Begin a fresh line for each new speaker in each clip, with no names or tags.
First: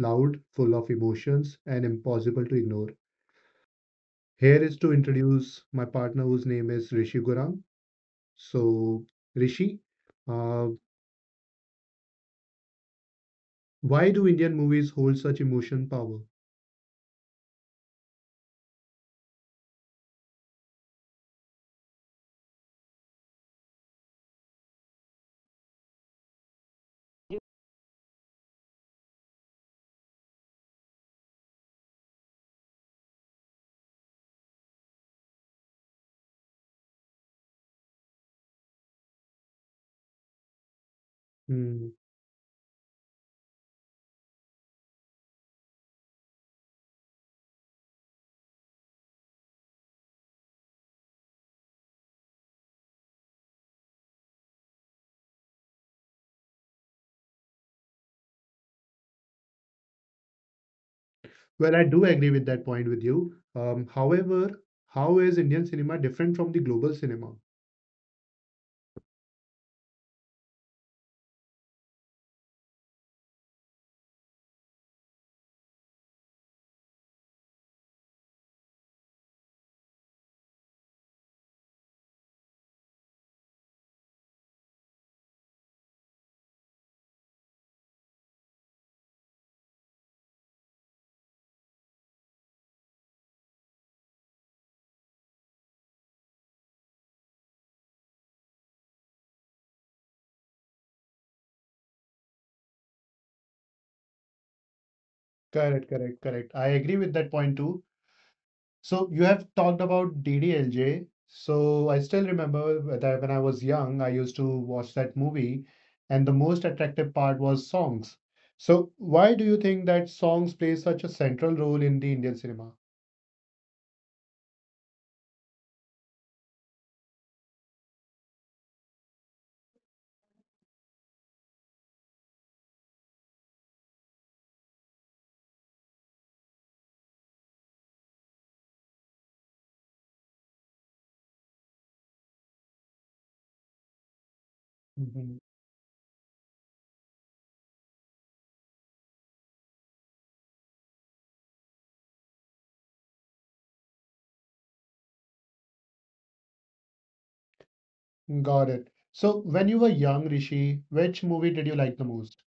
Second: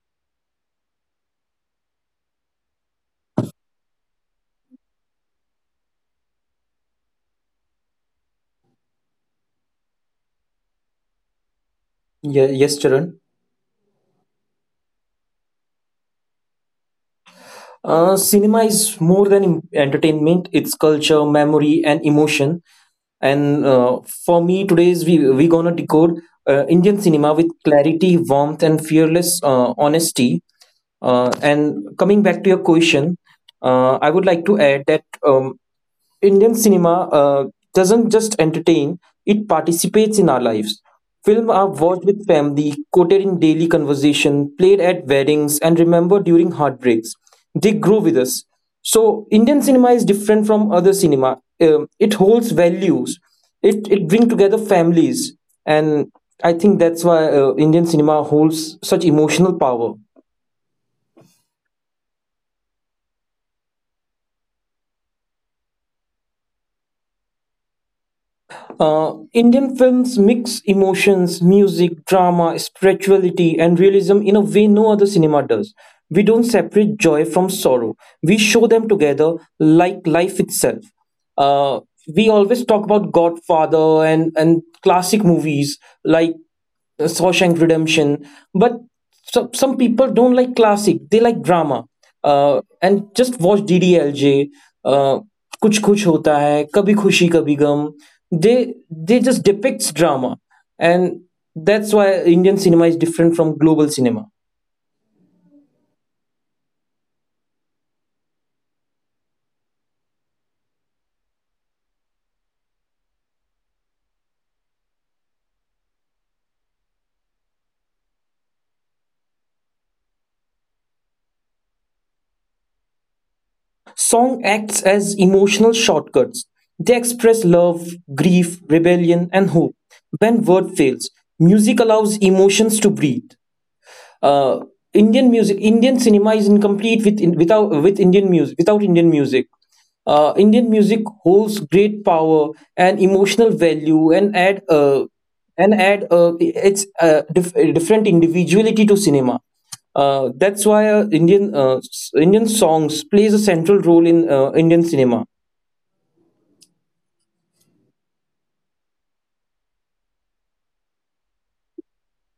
loud, full of emotions, and impossible to ignore. Here is to introduce my partner, whose name is Rishi Gurang. So, Rishi, uh,
Yeah, yes, Charan.
why do Indian movies hold such emotion power?
Cinema is more than entertainment. It's culture, memory, and emotion. And for me, today's we gonna decode Indian cinema with clarity, warmth, and fearless honesty. And coming back to your question, I would like to add that. Indian cinema doesn't just entertain, it participates in our lives. Films are
Hmm.
watched with family, quoted in daily conversation, played at weddings, and remembered during heartbreaks. They grow with us. So, Indian cinema is different from other cinema. It holds values, it brings together families. And I think that's why Indian cinema holds such emotional power.
Well, I do agree with that point with you. However, how is Indian cinema different from the global cinema?
Indian films mix emotions, music, drama, spirituality, and realism in a way no other cinema does. We don't separate joy from sorrow. We show them together like life itself. Uh, we always talk about Godfather and classic movies like Shawshank Redemption. But some people don't like classic; they like drama. And just watch DDLJ, uh, Kuch Kuch Hota Hai, Kabhi Khushi Kabhi Gum. They just depicts drama, and that's why Indian cinema is different from global cinema.
Correct, correct, correct. I agree with that point too. So you have talked about DDLJ. So I still remember that when I was young, I used to watch that movie, and the most attractive part was songs. So why do you think that songs play such a central role in the Indian cinema?
Song acts as emotional shortcuts. They express love, grief, rebellion, and hope. When word fails, music allows emotions to breathe. uh, Indian music, Indian cinema is incomplete without Indian music. Indian music holds great power and emotional value
Mhm.
and add its different individuality to cinema. That's why Indian Indian songs plays a central role in Indian cinema.
Got it. So when you were young, Rishi, which movie did you like the most?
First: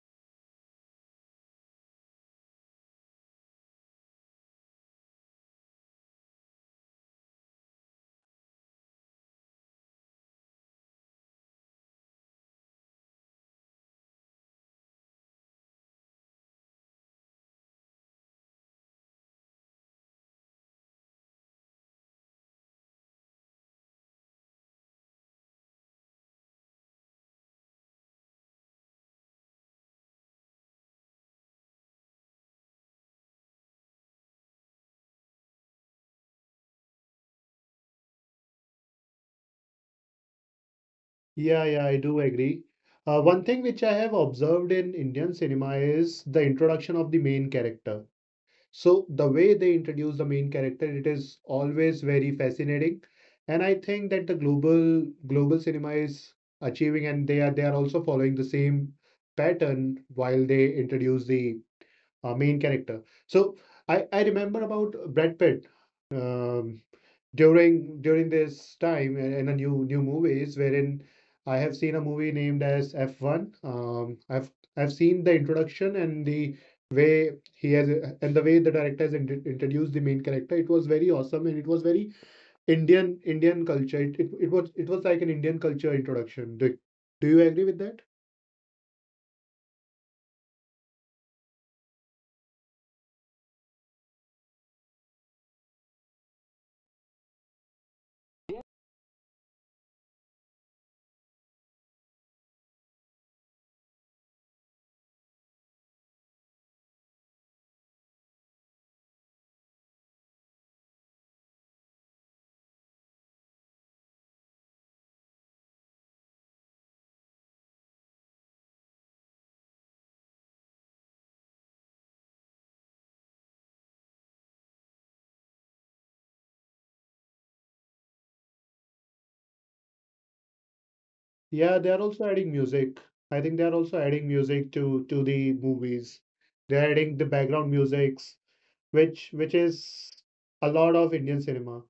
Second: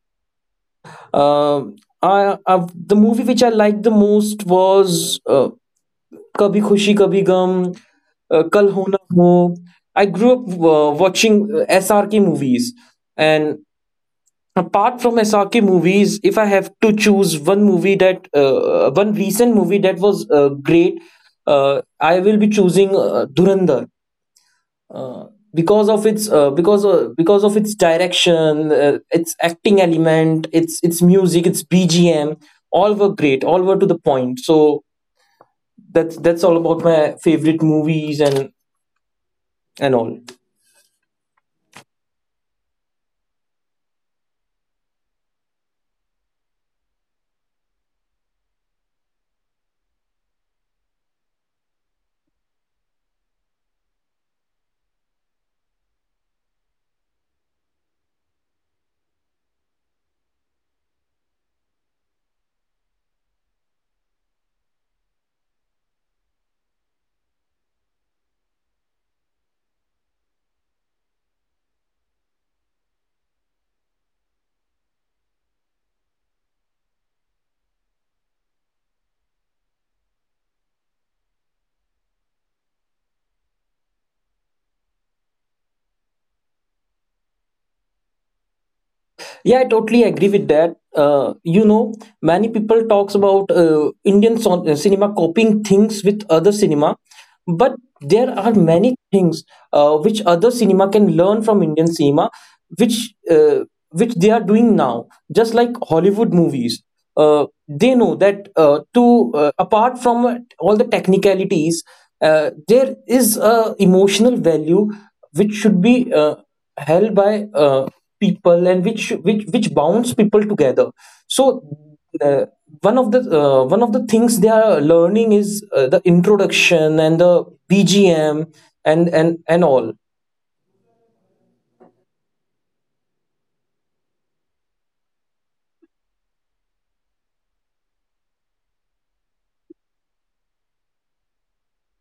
Uh, the movie which I liked the most was कभी खुशी कभी गम, Kal हो Na Ho. I grew up watching SRK movies, and apart from SRK movies, if I have to choose one movie that, one recent movie that was great, uh, I will be choosing Dhurandhar. Uh, because of its direction, its acting element, its music, its BGM, all were great, all were to the point. So that's all about my favorite movies and all.
Yeah, yeah, I do agree. One thing which I have observed in Indian cinema is the introduction of the main character. So the way they introduce the main character, it is always very fascinating. And I think that the global cinema is achieving and they are also following the same pattern while they introduce the main character. So I remember about Brad Pitt. Um, during this time in a new movies wherein I have seen a movie named as F1. I've seen the introduction and the way he has and the way the director has introduced the main character. It was very awesome and it was very Indian culture. It was like an Indian culture introduction. Do you agree with that?
Yeah, I totally agree with that. uh, you know, many people talks about Indian cinema copying things with other cinema, but there are many things which other cinema can learn from Indian cinema, which uh, which they are doing now, just like Hollywood movies. uh, they know that, to apart from all the technicalities, there is a emotional value which should be uh, held by uh, people, and which bounds people together. So uh, one of the things they are learning is the introduction and the BGM and all.
Yeah, they are also adding music. I think they are also adding music to the movies. They're adding the background music which is a lot of Indian cinema.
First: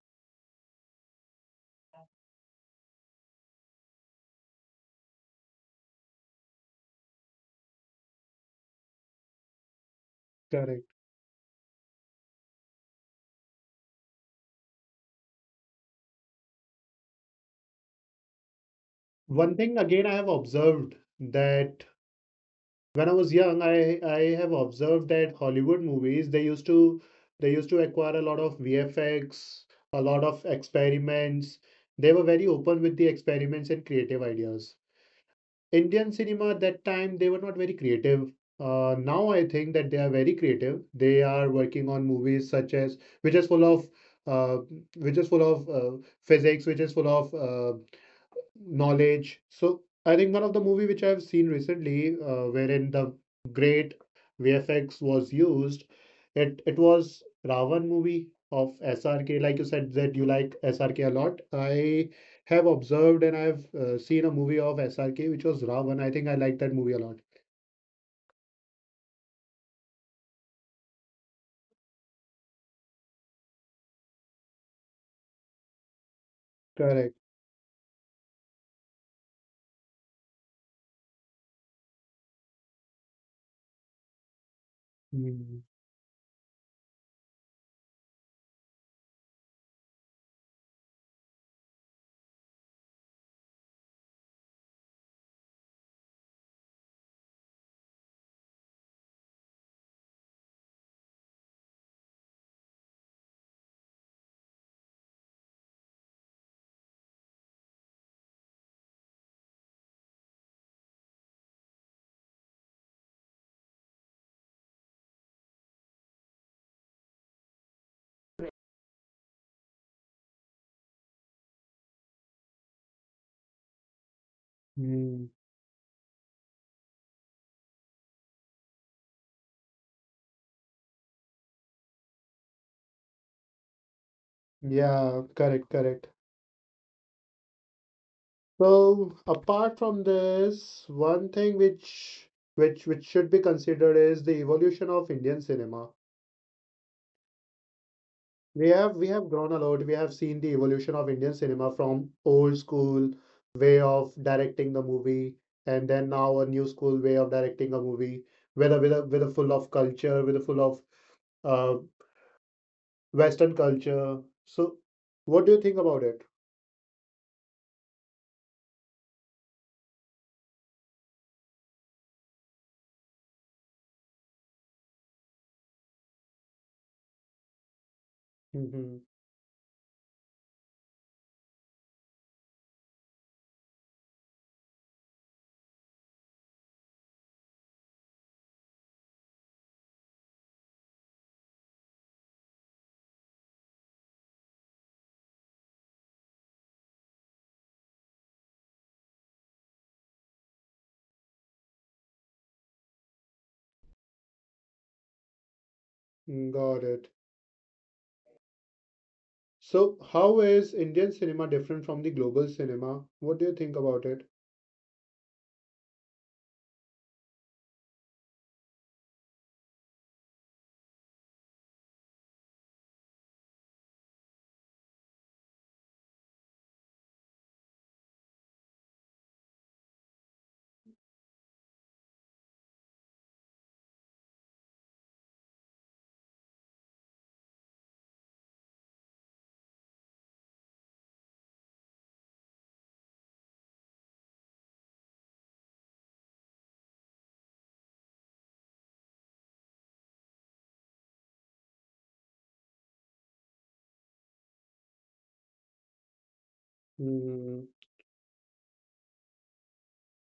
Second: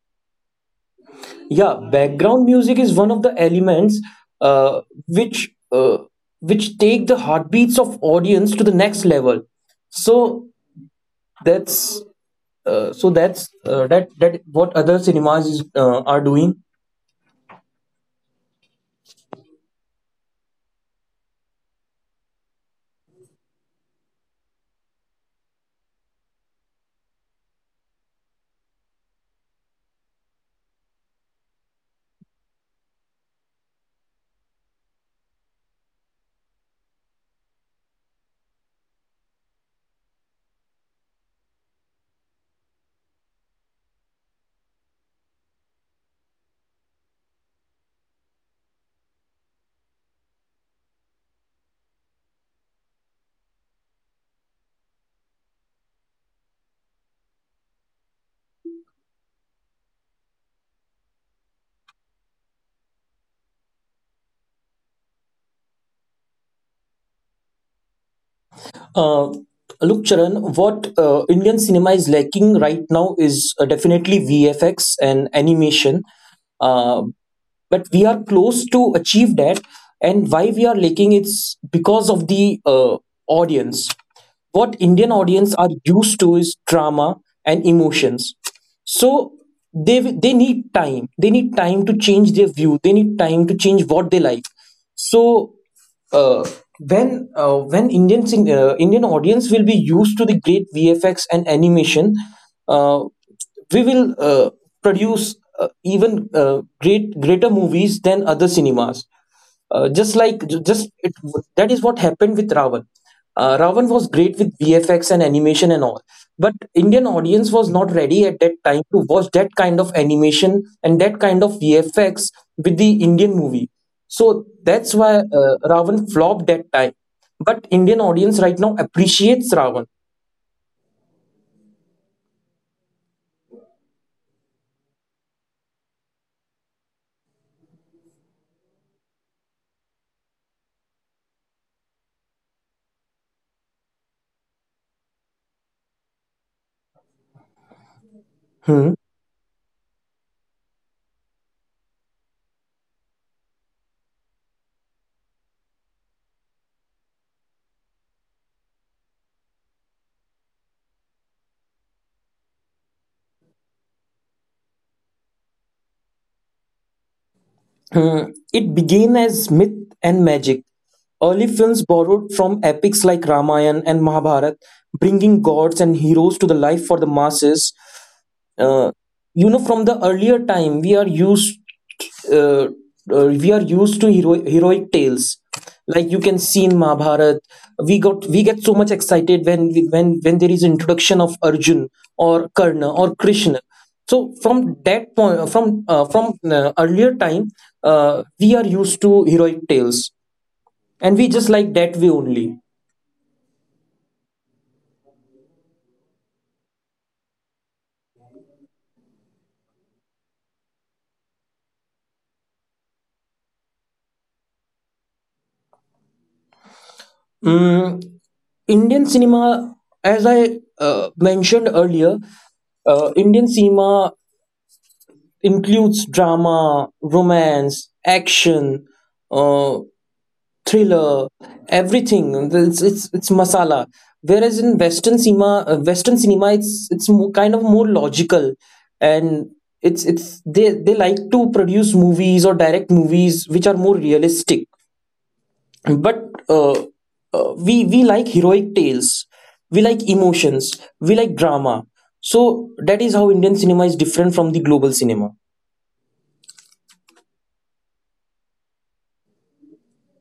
Yeah, background music is one of the elements, uh, which uh, which take the heartbeats of audience to the next level. So
Correct.
that's so that's that what other cinemas are doing.
One thing again I have observed that when I was young, I have observed that Hollywood movies they used to acquire a lot of VFX, a lot of experiments. They were very open with the experiments and creative ideas. Indian cinema at that time, they were not very creative. Now I think that they are very creative. They are working on movies such as uh, which is full of physics, which is full of knowledge. So I think one of the movie which I've seen recently, wherein the great VFX was used, it was Ravan movie of SRK. Like you said that you like SRK a lot. I have observed and I've seen a movie of SRK which was Ravan. I think I like that movie a lot.
Uh, Look, Charan, what Indian cinema is lacking right now is definitely VFX and animation. Uh,
Correct.
but we are close to achieve that, and why we are lacking it's because of the audience. What Indian audience
Mm,
are used to is drama and emotions, so they they need time, they need time to change their view, they need time to change what they like. So uh, when Indian audience will be used to the great VFX and animation, Uh, we will produce even greater movies than other cinemas, just like just it, that is what happened with Ravan. Ravan was great with VFX and animation and all, but Indian audience was not ready at that time to watch that kind of animation and that kind of VFX with the Indian movie. So that's why
mm.
Ravan flopped that time, but Indian audience right now appreciates Ravan.
Yeah, correct, correct. So apart from this, one thing which should be considered is the evolution of Indian cinema. We have grown a lot. We have seen the evolution of Indian cinema from old school way of directing the movie, and then now a new school way of directing a movie, with a with a full of culture, with a full of uh, Western culture. So, what do you think about it?
Hmm, it began as myth and magic. Early films borrowed from epics like Ramayana and Mahabharata, bringing gods and heroes to the life for the masses. uh,
Mm-hmm.
you know, from the earlier time uh, we are used to heroic tales, like you can see in Mahabharat. We get so much excited when we, when there is introduction of Arjun or Karna or Krishna. So from that point, from earlier time, we are used to heroic tales, and we just like that way only.
Got it. So, how is Indian cinema different from the global cinema? What do you think about it?
Mm, Indian cinema, as I mentioned earlier, Indian cinema includes drama, romance, action, uh, thriller, everything. It's masala. Whereas in Western cinema, it's more, kind of more logical, and it's they like to produce movies or direct movies which are more realistic. But we like heroic tales, we like emotions, we like drama. So that is how Indian cinema is different from the global cinema.
Mm.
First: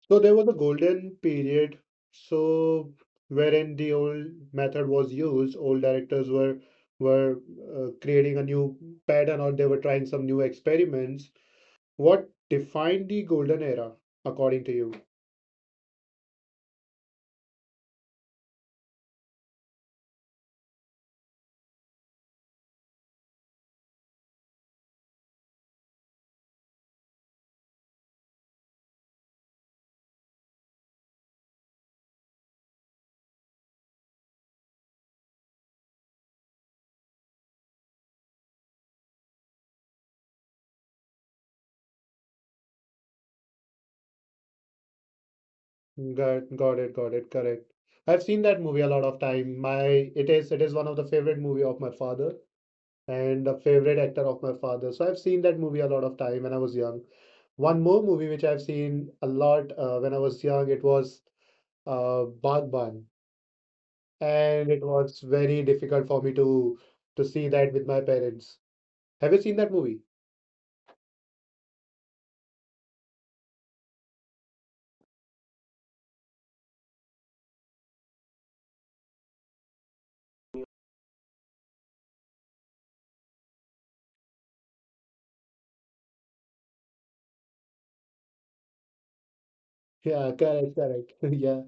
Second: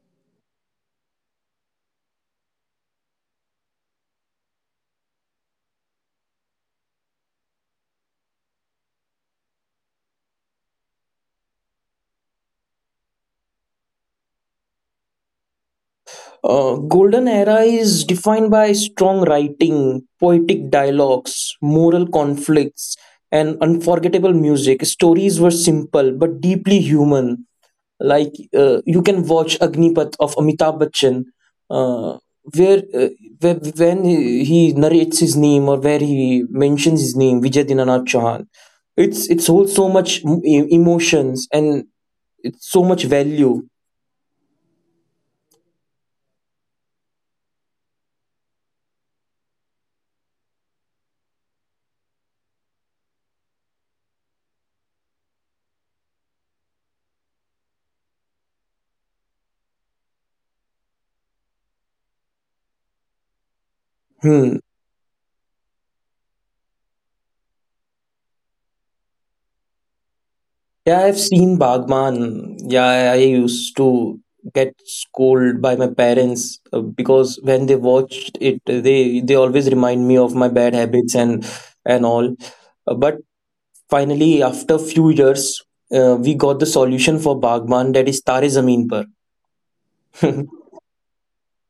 So, there was a golden period, so wherein the old method was used, old directors were creating a new pattern or they were trying some new experiments. What defined the golden era, according to you?
Golden era is defined by strong writing, poetic dialogues, moral conflicts, and unforgettable music. Stories were simple but deeply human, like you can watch Agnipath of Amitabh Bachchan, uh, where, uh, where when he narrates his name, or where he mentions his name, Vijay Dinanath Chauhan, it's holds so much emotions and it's so much value.
Got it, got it, correct. I've seen that movie a lot of time. My it is one of the favorite movie of my father, and a favorite actor of my father. So I've seen that movie a lot of time when I was young. One more movie which I've seen a lot when I was young, it was Bagban,
Hmm.
and it was very difficult for me to see that with my parents. Have you seen that movie?
Yeah, I've seen Bagman. Yeah, I used to get scolded by my parents because when they watched it, they always remind me of my bad habits and all. But finally, after few years, we got the solution for Bagman, that is Tare Zameen Par.
Yeah, correct, correct. Yeah,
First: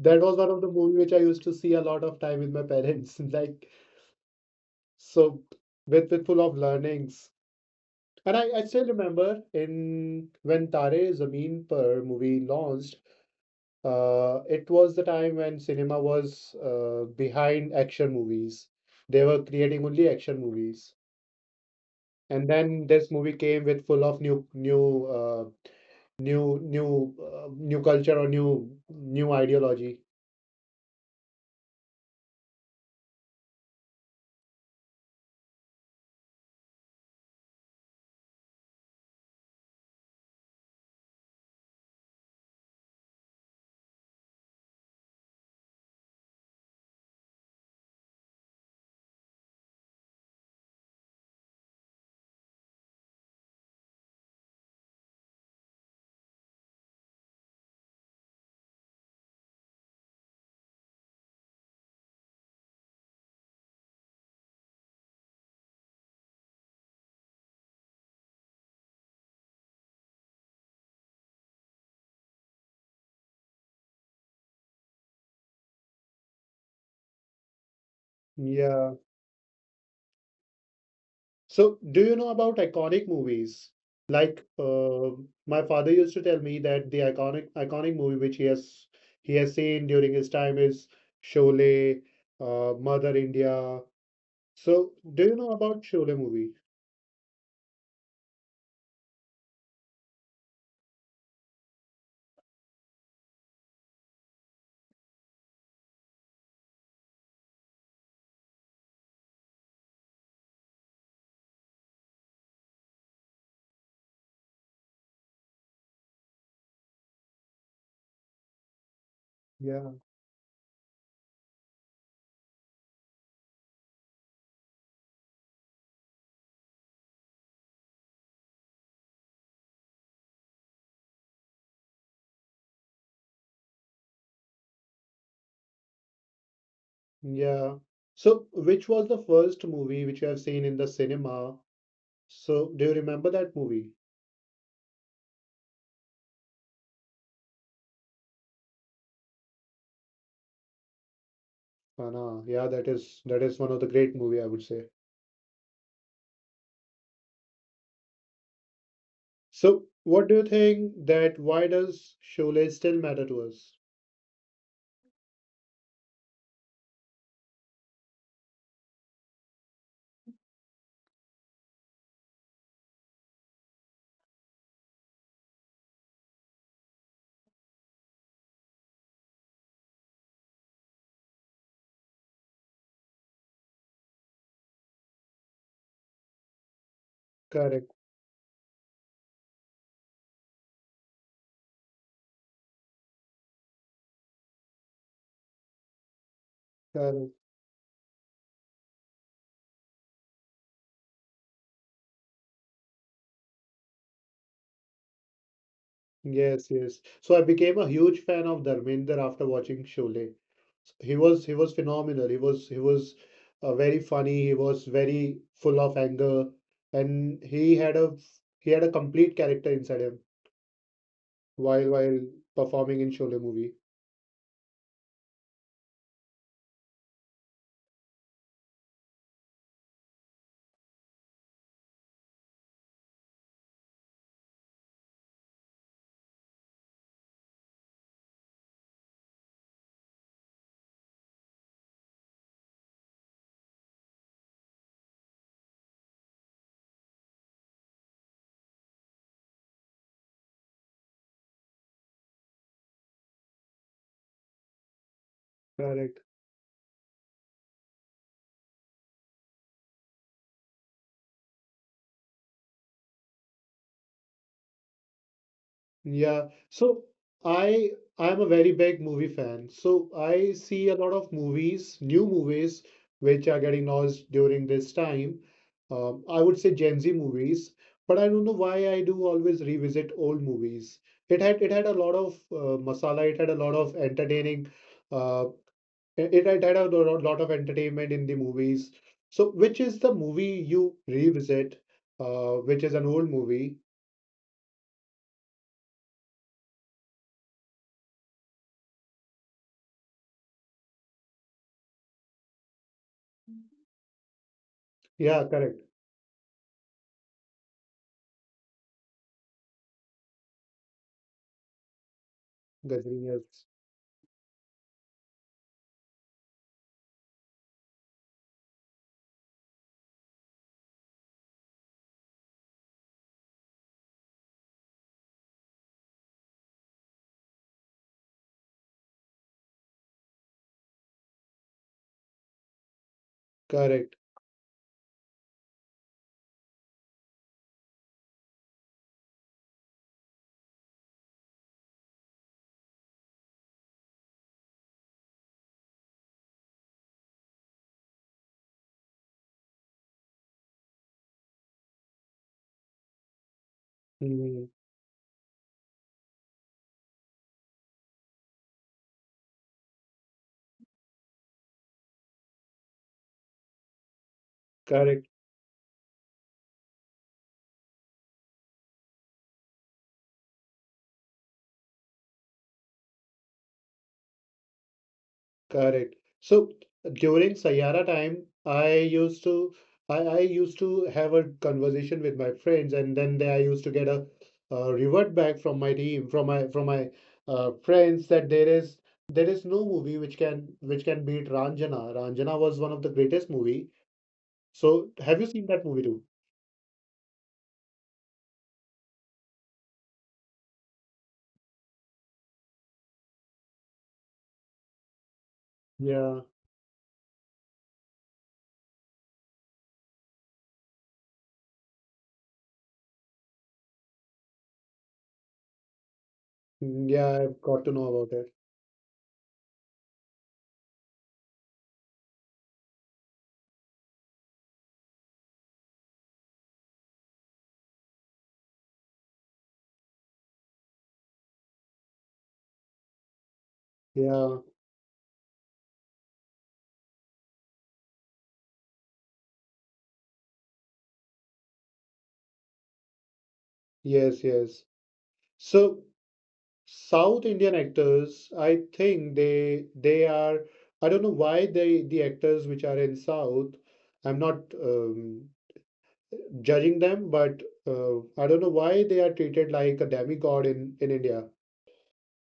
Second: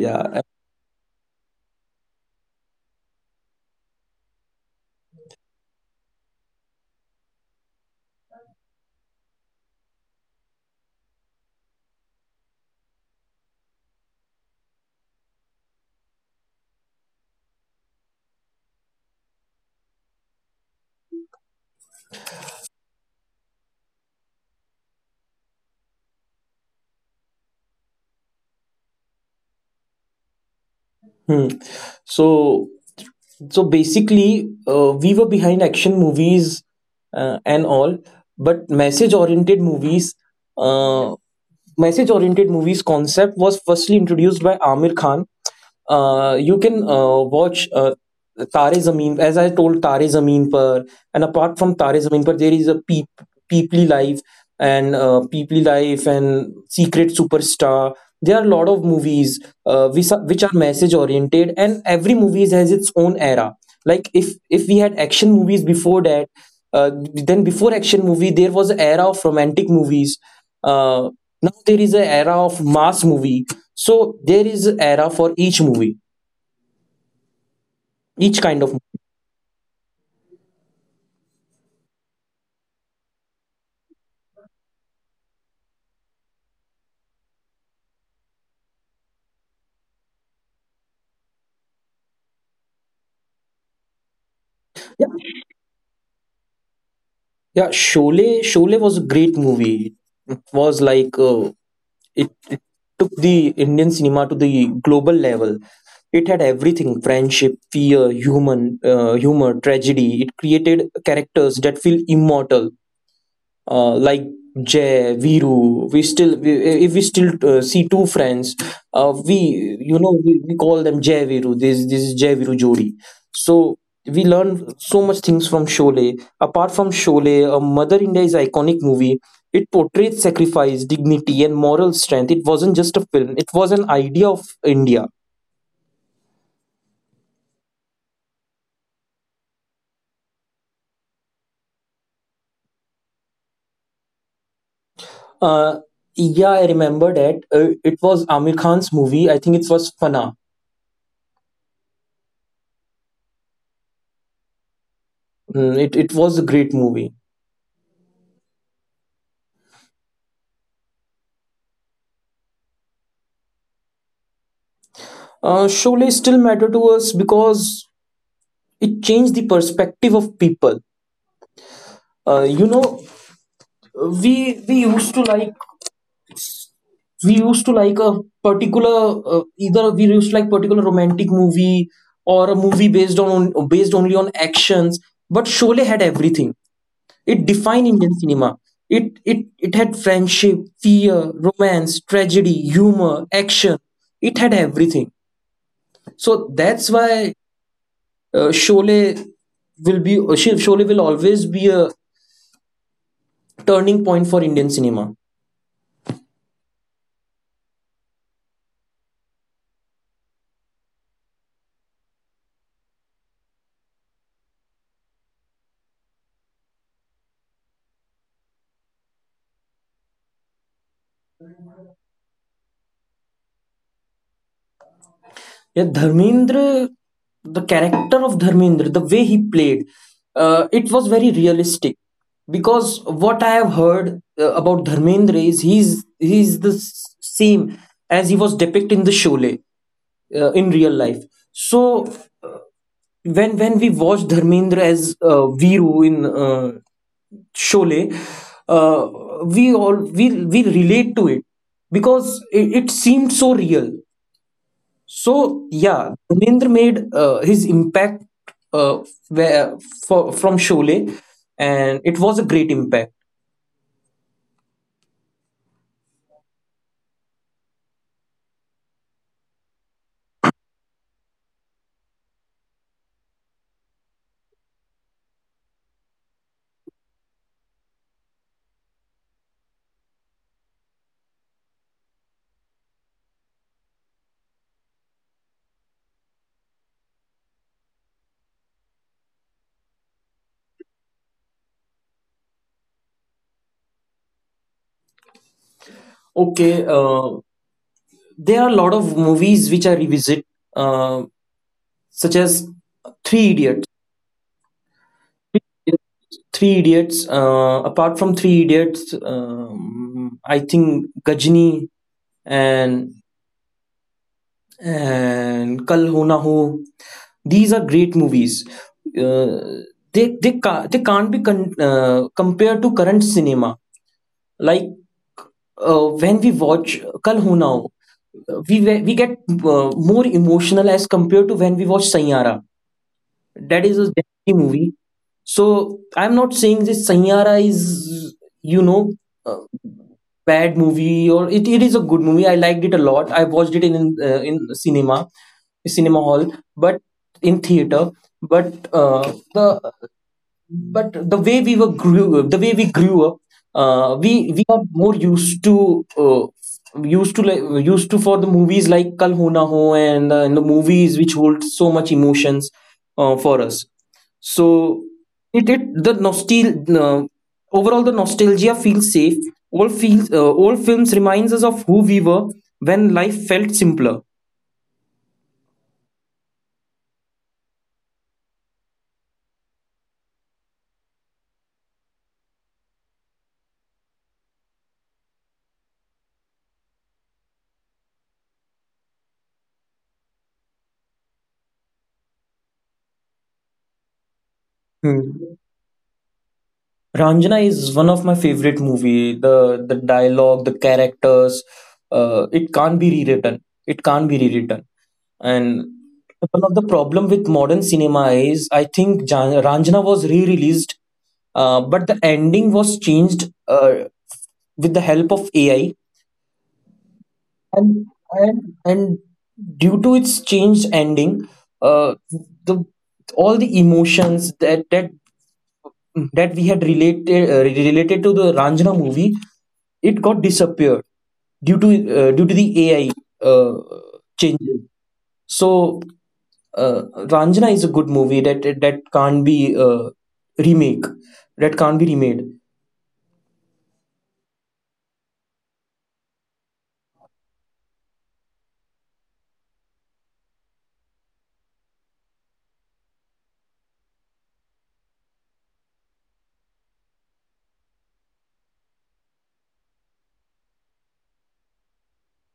that was one of the movie which I used to see a lot of time with my parents. Like so, with full of learnings. And I still remember in when Tare Zameen Par movie launched. It was the time when cinema was behind action movies. They were creating only action movies, and then this movie came with full of new culture or new, new, ideology.
Hmm. So so basically, we were behind action movies and all, but message oriented movies, yeah uh, message oriented movies concept was firstly introduced by Amir Khan. You can watch Tare Zameen, as I told, Tare Zameen Par, and apart from Tare Zameen Par, there is a Peepli Life, and Peeply Life and Secret Superstar. There are a lot of movies which are message oriented, and every movie has its own era. Like, if we had action movies before that, then before action movie there was an era of romantic movies. uh, Now there is an era of mass movie. So there is a era for each movie, each kind of movie.
Yeah. So, do you know about iconic movies? Like, my father used to tell me that the iconic movie which he has seen during his time is Sholay, Mother India. So,
Yeah,
do you know about Sholay movie?
yeah shole shole was a great movie. It was like, it, it took the Indian cinema to the global level. It had everything: friendship, fear, human humor, tragedy. It created characters that feel immortal, like Jay, Viru. If we still see two friends, we
Yeah.
you know we call them Jay Viru. This is Jay Viru Jodi. So we learn so much things from Sholay. Apart from Sholay, Mother India is iconic movie. It portrayed sacrifice, dignity, and moral strength. It wasn't just a film; it was an idea of India.
Yeah. So, which was the first movie which you have seen in the cinema? So, do you remember that movie?
Uh, yeah, I remember that. It was Amir Khan's movie. I think it was Fana.
Fana. Yeah, that is one of the great movie I would say.
Mm, it was a great movie.
So, what do you think that why does Sholay still matter to us?
Sholay still matter to us because it changed the perspective of people. You know, we used to like we used to like a particular either we used to like particular romantic movie, or a movie based on based only on actions. But Sholay had everything. It defined
Correct,
Indian cinema. It had friendship, fear, romance, tragedy, humor, action. It had everything. So that's
correct.
why Sholay will be Shiv Sholay will always be a turning point for Indian cinema.
Yes, yes. So I became a huge fan of Dharminder after watching Sholay. He was phenomenal. He was very funny. He was very full of anger, and he had a complete character inside him while performing in Sholay movie.
Yeah, Dharmendra, the character of Dharmendra, the way he played, it was very realistic. Because what I have heard about Dharmendra is he's the same as he was depicted in the Sholay in real life. So uh, when we watch Dharmendra as Viru in Sholay, we all we relate to it because it seemed so real. So yeah,
Correct.
Dharmendra made his impact, uh, where from Sholay, and it was a great impact.
Yeah. So I I'm a very big movie fan. So I see a lot of movies, new movies, which are getting launched during this time. I would say Gen Z movies, but I don't know why I do always revisit old movies. It had a lot of masala. It had a lot of entertaining. Uh, it had a lot of entertainment in the movies. So which is the movie you revisit? Which is an old movie?
Okay, there are a lot of movies which I revisit, uh, such as Three Idiots.
Yeah, correct.
Three Idiots. Apart from Three Idiots, I think Gajini and
Gazini, yes.
and Kal Ho Na Ho. These are great movies. Uh, they can't they can't be compared to current cinema. Like when we watch Kal Ho Na Ho, we get more emotional as compared to when we watch Sayara. That is a
Correct.
Japanese movie. So I'm not saying this Sanyara is, you know, a bad movie, or it is a good movie. I liked it a lot. I watched it in cinema, cinema hall, but in theater. But the but the way we were grew the way we grew up, we
Mhm.
are more used to for the movies like kal ho na ho and the movies which hold so much emotions for us so
Correct.
it the nostal uh, Overall, the nostalgia feels safe. All films reminds us of who we were when life felt simpler.
Correct. So during Sayara time, I used to have a conversation with my friends, and then I used to get revert back from my team, from my friends that there is no movie which can beat Ranjana. Ranjana was one of the greatest movie. So have you
Hmm.
seen that movie too?
Ranjana is one of my favorite movie. The dialogue, the characters, it can't be rewritten. It can't be rewritten. And
Yeah,
one of the problem with modern cinema is, I think Ranjana was re-released, but the ending was changed with the help of AI.
yeah, I've got to know
And
about it.
and due to its changed ending, uh, the all the emotions that Hmm. that we had related related to the Ranjana movie, it got disappeared due to due to the AI uh,
Yeah,
changes. So, uh, Ranjana is a good movie that can't be remake, that can't be remade.
yes, yes. So South Indian actors, I think they are. I don't know why the actors which are in South. I'm not judging them, but I don't know why they are treated like a demigod in India.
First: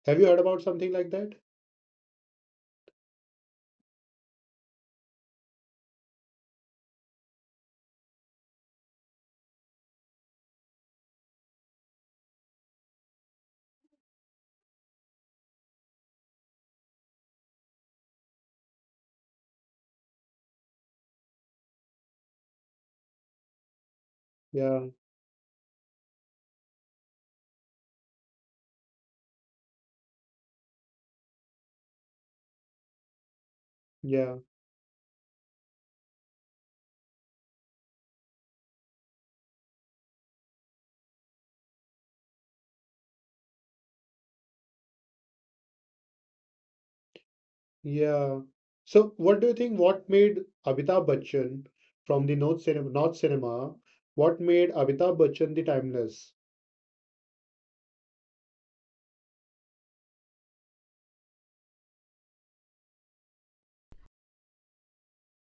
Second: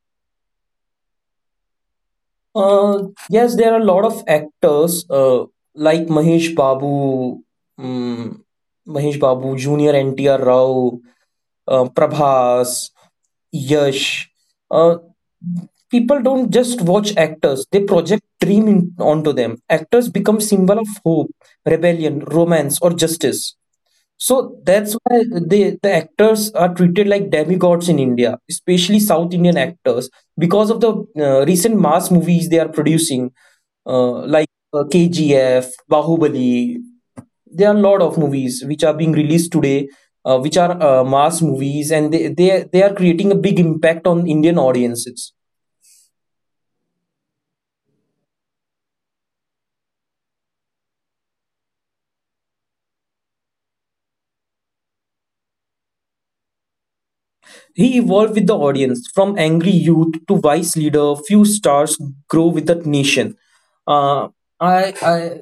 Have you heard about something like that?
Yes, there are a lot of actors like Mahesh Babu, um, Mahesh Babu Junior, NTR Rao, Prabhas, Yash. Uh, People don't just watch actors; they project dream in, onto them. Actors become symbol of hope, rebellion, romance, or justice. So
Yeah,
that's why the actors are treated like demigods in India, especially South Indian actors, because of the recent mass movies they are producing, uh,
yeah,
like uh, KGF, Bahubali. There are a lot of movies which are being released today, which are mass movies, and they are creating a big impact on Indian audiences.
yeah. So, what do you think? What made Amitabh Bachchan from the North cinema? What made Amitabh Bachchan the timeless?
He evolved with the audience from angry youth to vice leader. Few stars grow with the nation. Uh, I, I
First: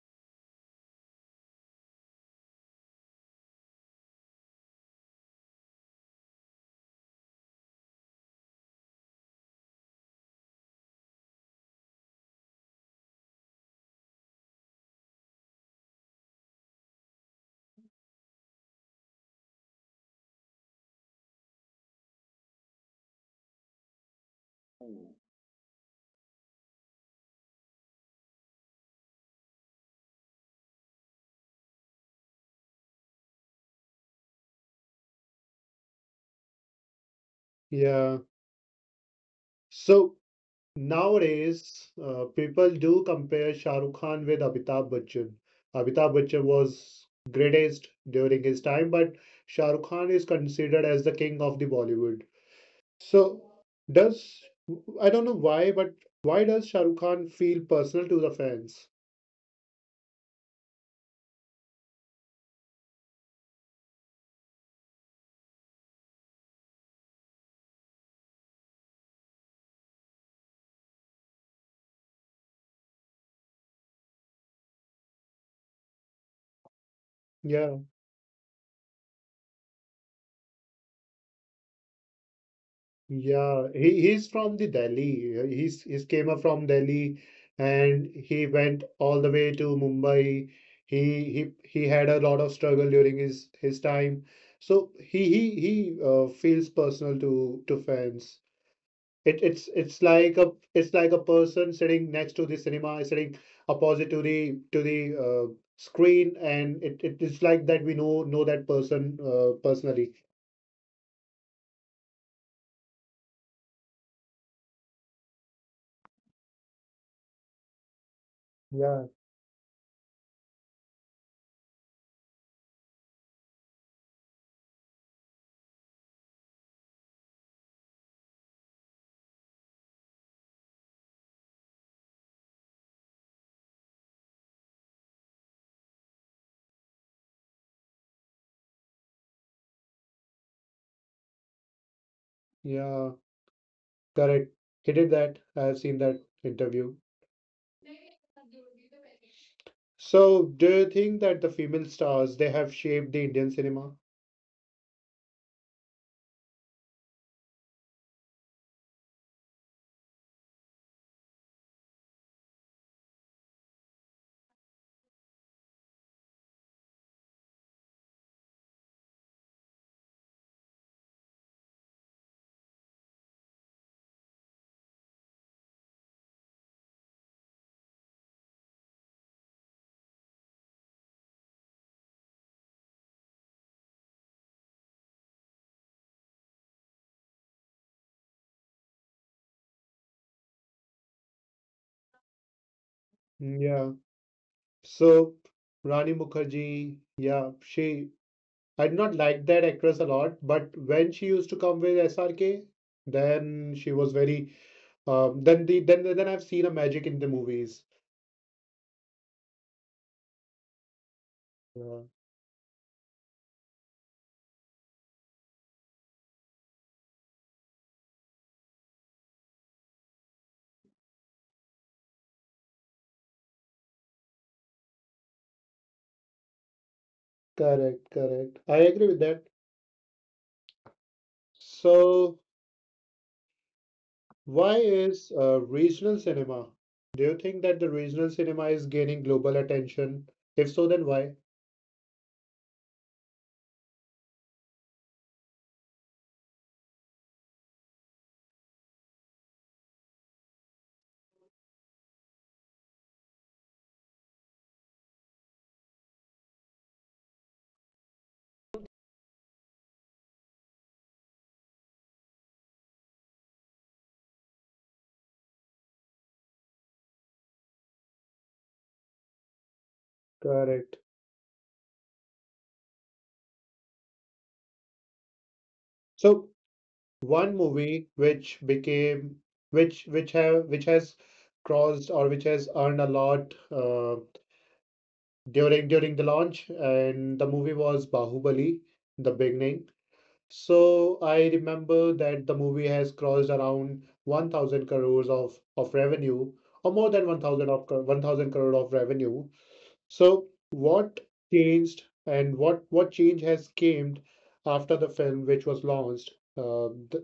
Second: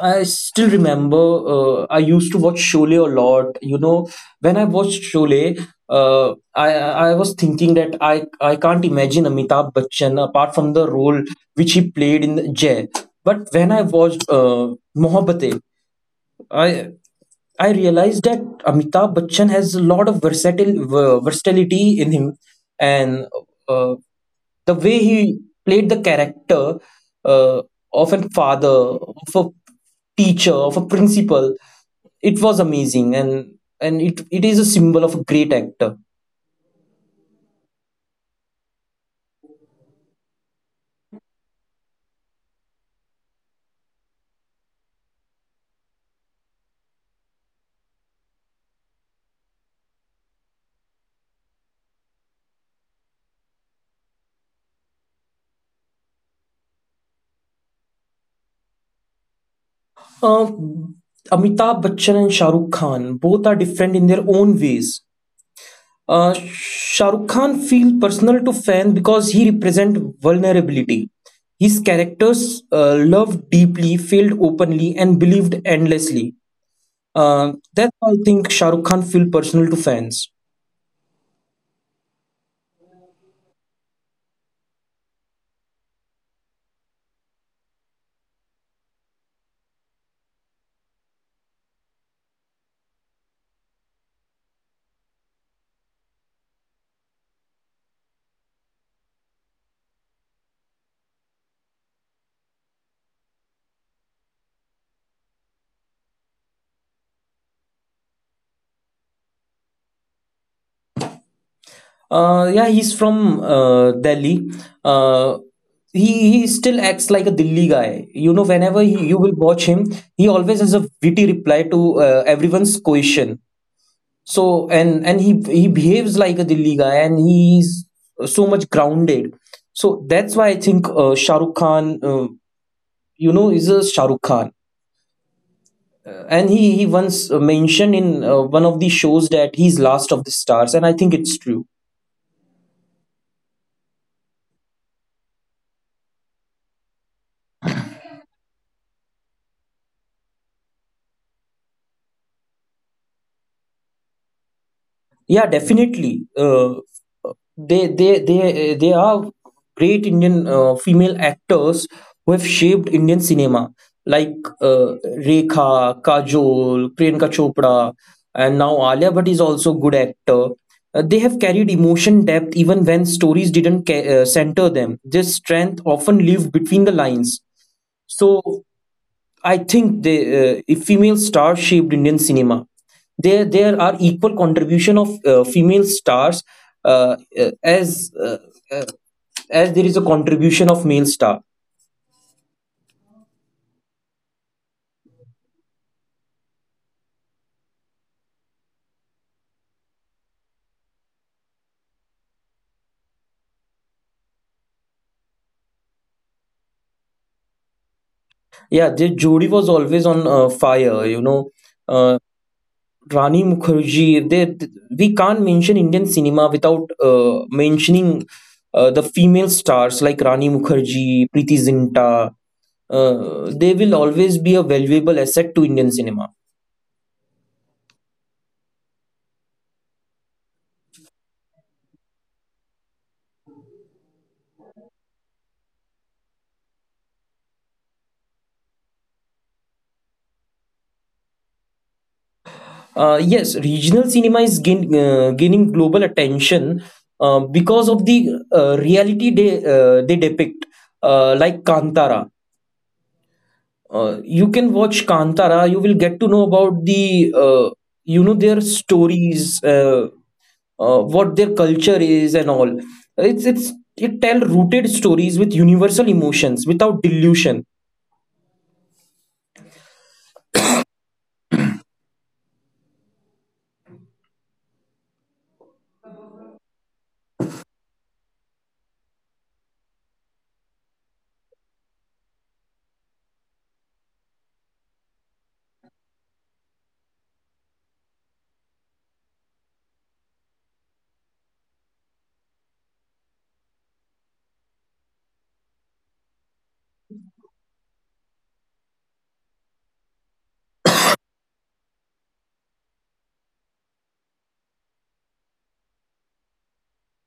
I still remember, I used to watch Sholay a lot. You know, when I watched Sholay, I was thinking that I can't imagine Amitabh Bachchan apart from the role which he played in Jai. But when I watched Mohabbatein, I I realized that Amitabh Bachchan has a lot of versatility in him, and uh, the way he played the character uh, of a father, of a teacher, of a principal, it was amazing, and it is a symbol of a great actor.
Yeah. So, nowadays, people do compare Shah Rukh Khan with Amitabh Bachchan. Amitabh Bachchan was greatest during his time, but Shah Rukh Khan is considered as the king of the Bollywood. So, does I don't know why, but why does Shah Rukh Khan feel personal to the fans?
Uh, Amitabh Bachchan and Shah Rukh Khan both are different in their own ways. Uh, Shah Rukh Khan feels personal to fans because he represents vulnerability. His characters loved deeply, failed openly, and believed endlessly.
Yeah.
That's why I think Shah Rukh Khan feels personal to fans.
Yeah, he's from the Delhi. He's came up from Delhi and he went all the way to Mumbai. He had a lot of struggle during his time. So he feels personal to fans. It's like a person sitting next to the cinema, sitting opposite to the screen, and it is like that we know that person personally.
Yeah, he's from Delhi. Uh, he still acts like a Delhi guy. You know,
Yeah.
you will watch him, he always has a witty reply to everyone's question. So and he behaves like a Delhi guy and he's so much grounded. So that's why I think, Shah Rukh Khan, is a Shah Rukh Khan. And he once mentioned in one of the shows that he's last of the stars, and I think it's true.
Yeah. Correct. He did that. I have seen that interview. So, do you think that the female stars they have shaped the Indian cinema?
Yeah, definitely. They are great indian female actors who have shaped indian cinema, like uh, rekha, kajol, priyanka chopra, and now alia bhatt is also good actor. They have carried emotion depth even when stories didn't center them. This strength often lived between the lines. So I think the if female stars shaped Indian cinema. There are equal contribution of female stars uh, uh, as uh, uh, as there is a contribution of male star.
Mm, yeah. So, Rani Mukherjee, yeah, she I did not like that actress a lot, but when she used to come with SRK, then she was very then then I've seen a magic in the movies.
Yeah, their Jodi was always on fire. You know,
Yeah.
uh, Rani Mukherjee. We can't mention Indian cinema without mentioning the female stars like Rani Mukherjee, Preeti Zinta, they will always be a valuable asset to Indian cinema.
Correct, correct. I agree with that. So why is regional cinema? Do you think that the regional cinema is gaining global attention? If so, then why?
Yes, regional cinema is gaining global attention because of the reality they depict, like Kantara. You can watch Kantara. You will get to know about the you know their stories, what their culture is, and all. It tell rooted stories with universal emotions without delusion.
Correct. So one movie which became which have which has crossed or which has earned a lot during the launch, and the movie was Bahubali, the beginning. So I remember that the movie has crossed around 1,000 crores of revenue, or more than 1,000 of 1,000 crore of revenue. So what changed and what change has came after the film which was launched? Th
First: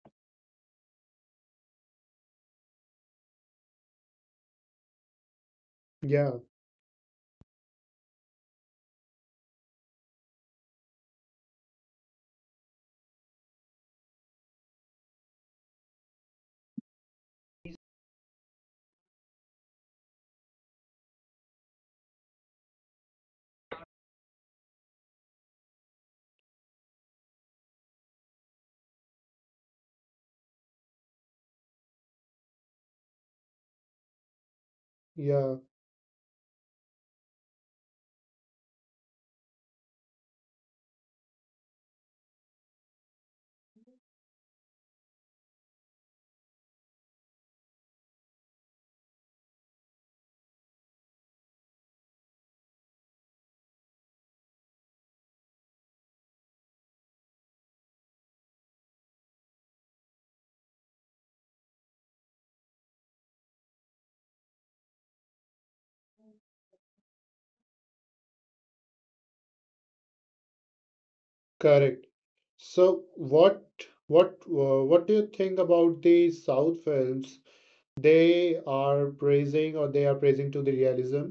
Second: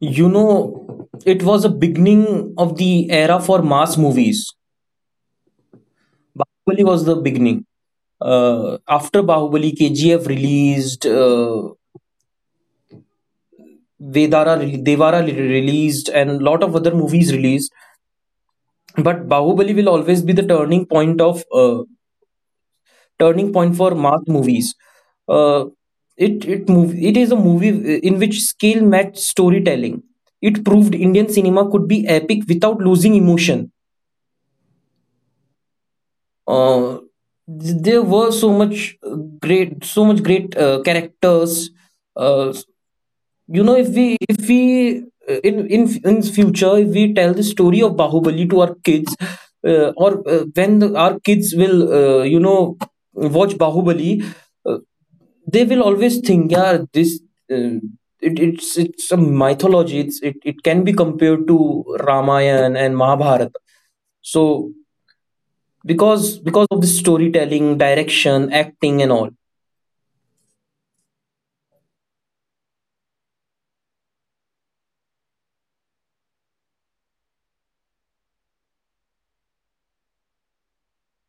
You know, it was a beginning of the era for mass movies.
Yeah,
Bahubali was the beginning. After Bahubali, KGF released, Vedara, Devara released, and lot of other movies released. But Bahubali will always be the turning point for mass movies. Uh, it is a movie in which skill matched storytelling. It proved Indian cinema could be epic without losing emotion.
yeah,
uh, there were so much great characters. uh, you know, if we, in future, if we tell the story of bahubali to our kids, or when our kids will, you know, watch bahubali, uh, they will always think, yeah, this uh, it, it's a mythology. It can be compared to ramayana and mahabharata. So, because of the storytelling, direction, acting and all.
correct. So what do you think about the South films? They are praising or they are praising to the realism.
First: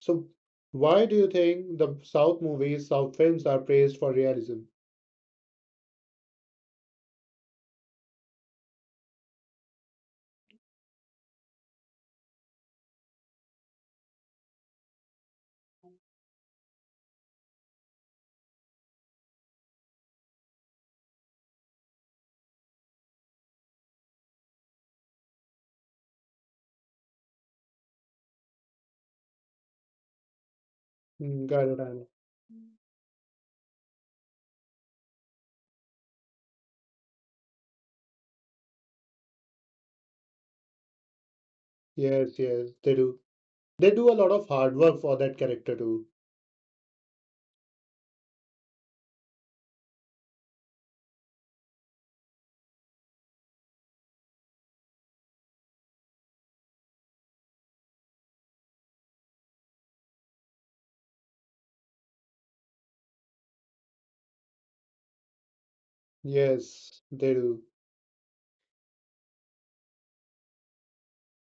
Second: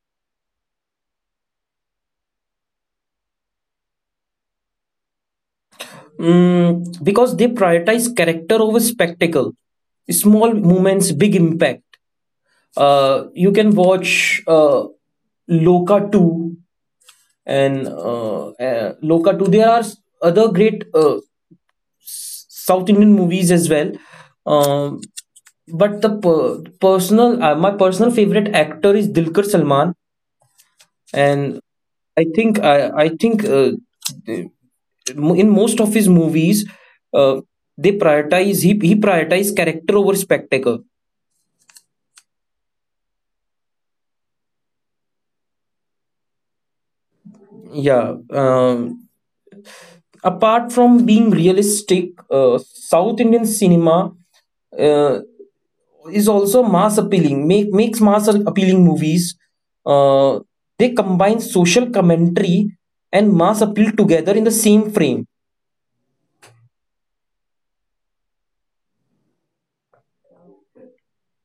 So why do you think the South movies, South films are praised for realism?
Mm, because they prioritize character over spectacle, small moments big impact. You can watch, loka 2, and loka 2. There are other great south indian movies as well. Um, but the per- personal My personal favorite actor is dilkar salman.
Mm,
And
got
I think I think, in most of his movies, uh, he prioritize character over spectacle.
Yes, yes, they do. They do a lot of hard work for that character too.
Yeah. Apart from being realistic, south indian cinema uh, is also mass appealing. Makes mass appealing movies. uh, they combine social commentary and mass appeal together in the same frame.
Yes, they do.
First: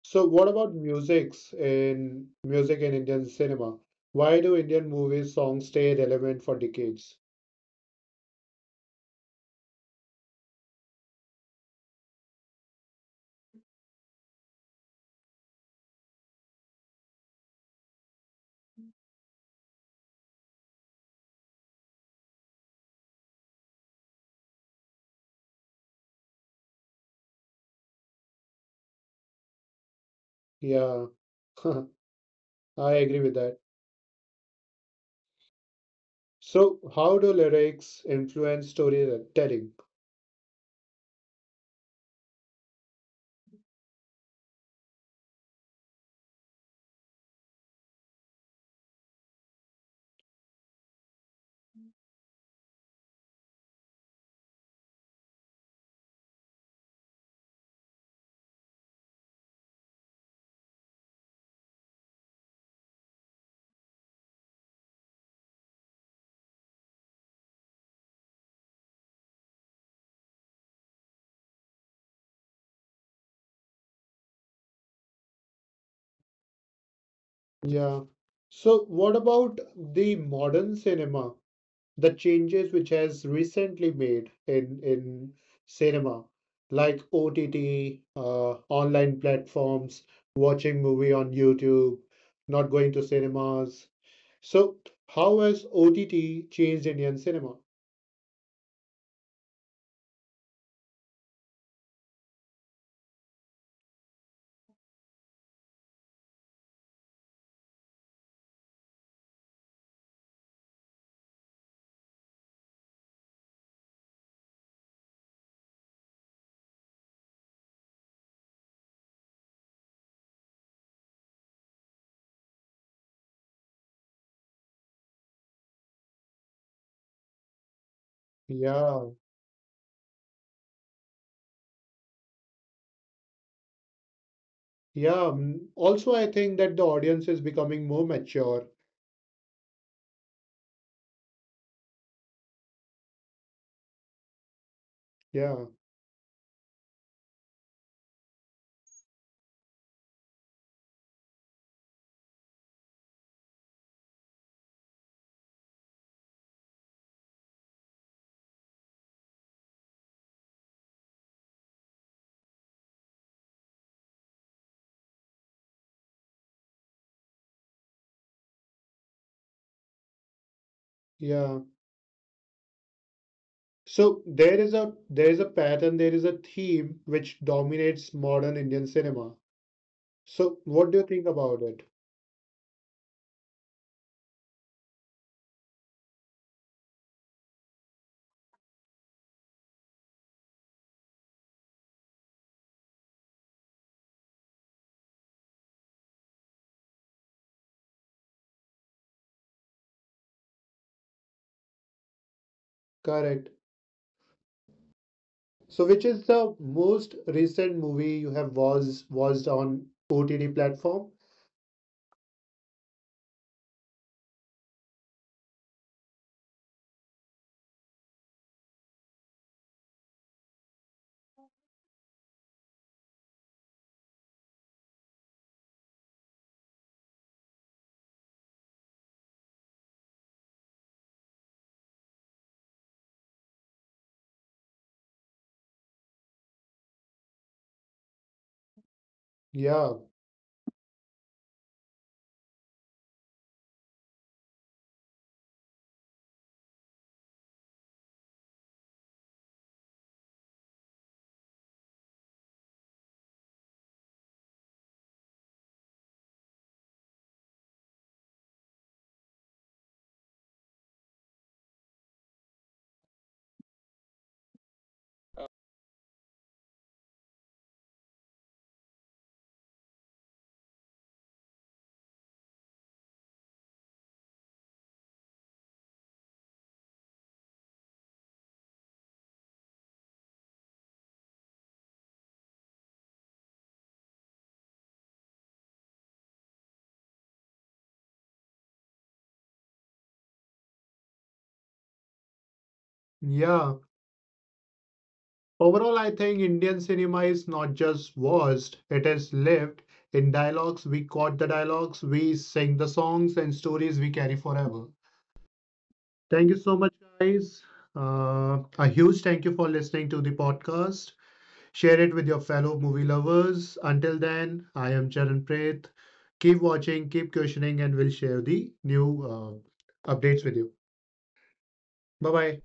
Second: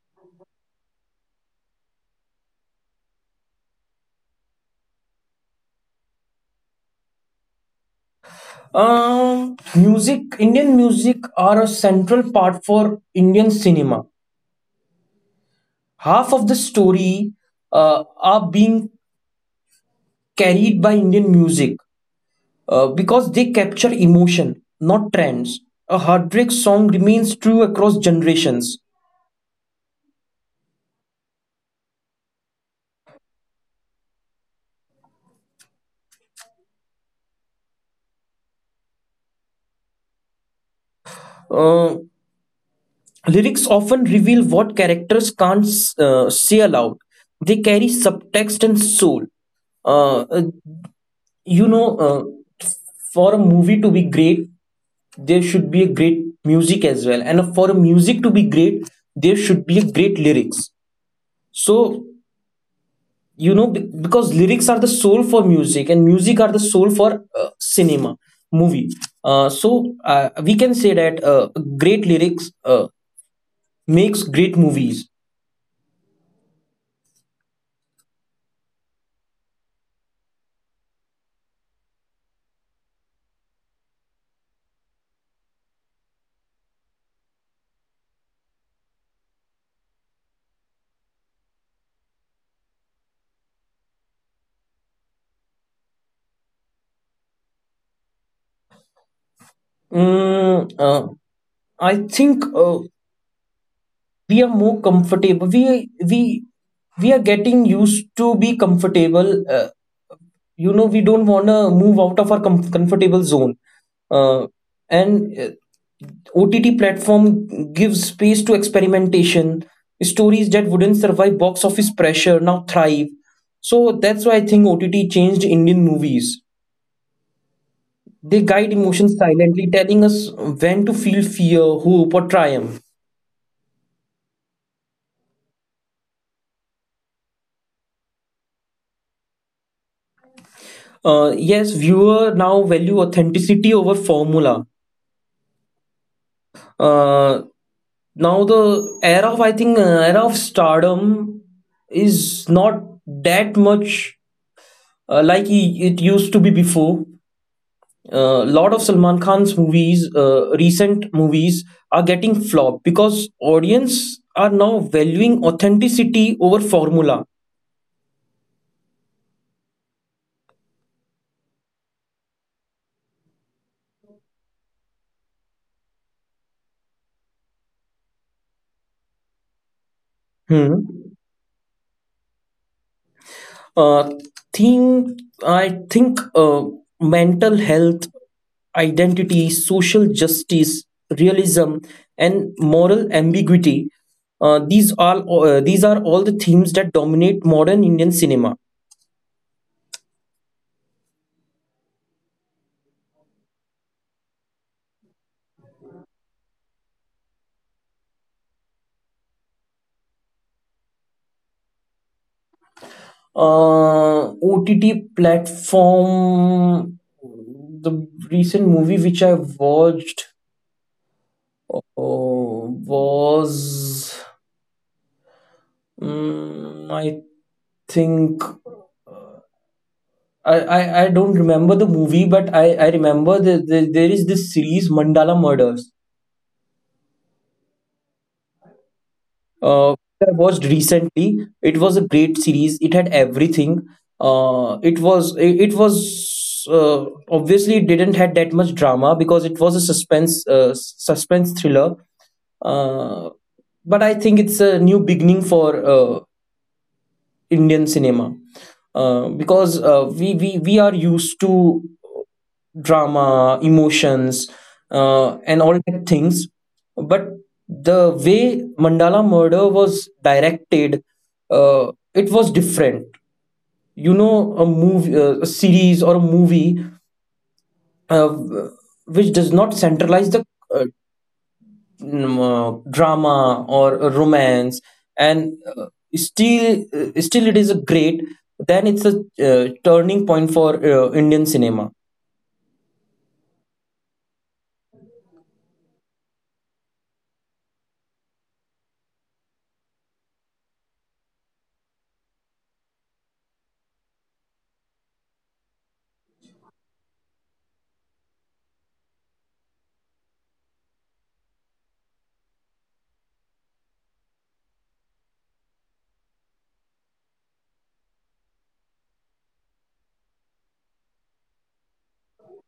So what about musics in music in Indian cinema? Why do Indian movies songs stay relevant for decades?
Music. Indian music are a central part for indian cinema. Half of the story are being carried by Indian music, because they capture emotion, not trends. A heartbreak song remains true across generations.
Yeah, I agree with that. So how do lyrics influence storytelling?
Uh, Lyrics often reveal what characters can't say aloud. They carry subtext and soul. Uh, uh, you know, uh, for a movie to be great, there should be a great music as well. And for a music to be great, there should be a great lyrics. So, you know, because lyrics are the soul for music and music are the soul for cinema movie, we can say that great lyrics makes great movies.
Yeah. So what about the modern cinema? The changes which has recently made in cinema, like OTT, online platforms, watching movie on YouTube, not going to cinemas. So, how has OTT changed Indian cinema?
Mm, I think We are more comfortable. We are getting used to be comfortable. You know, we don't want to move out of our comfortable zone. Uh, and OTT platform gives space to experimentation. Stories that wouldn't survive box office pressure now thrive. So that's why I think OTT changed Indian movies. They guide emotions
Yeah,
silently, telling us when to feel fear, hope, or triumph.
yeah. Also, I think that the audience is becoming more mature.
Yes, viewer now value authenticity over formula.
Yeah,
Uh, Now the era of stardom is not that much, it used to be before. A lot of Salman Khan's movies, recent movies, are getting flopped because audience are now valuing authenticity over formula.
yeah. So there is a pattern, there is a theme which dominates modern Indian cinema. So
Hmm.
what do you think about it?
Uh, think I think, mental health, identity, social justice, realism, and moral ambiguity. These are all the themes that dominate modern Indian cinema.
Correct. So, which is the most recent movie you have was watched on OTT platform?
OTT platform. The recent movie which I watched was, mm, I think, I don't remember the movie, but I remember that there is this series Mandala Murders.
Yeah,
I watched recently. It was a great series. It had everything. It was, obviously, it didn't had that much drama because it was a suspense thriller. Uh, but I think it's a new beginning for Indian cinema, because we are used to drama, emotions, and all that things. But the way Mandala Murder was directed, it was different. You know, a movie, a series, or a movie uh, which does not centralize the uh, drama or a romance, and still it is a great, then it's a turning point for indian cinema.
yeah. Overall, I think Indian cinema is not just watched; it is lived. In dialogues, we caught the dialogues, we sing the songs and stories we carry forever. Thank you so much, guys. A huge thank you for listening to the podcast. Share it with your fellow movie lovers. Until then, I am Charan Preth. Keep watching, keep questioning, and we'll share the new updates with you. Bye bye.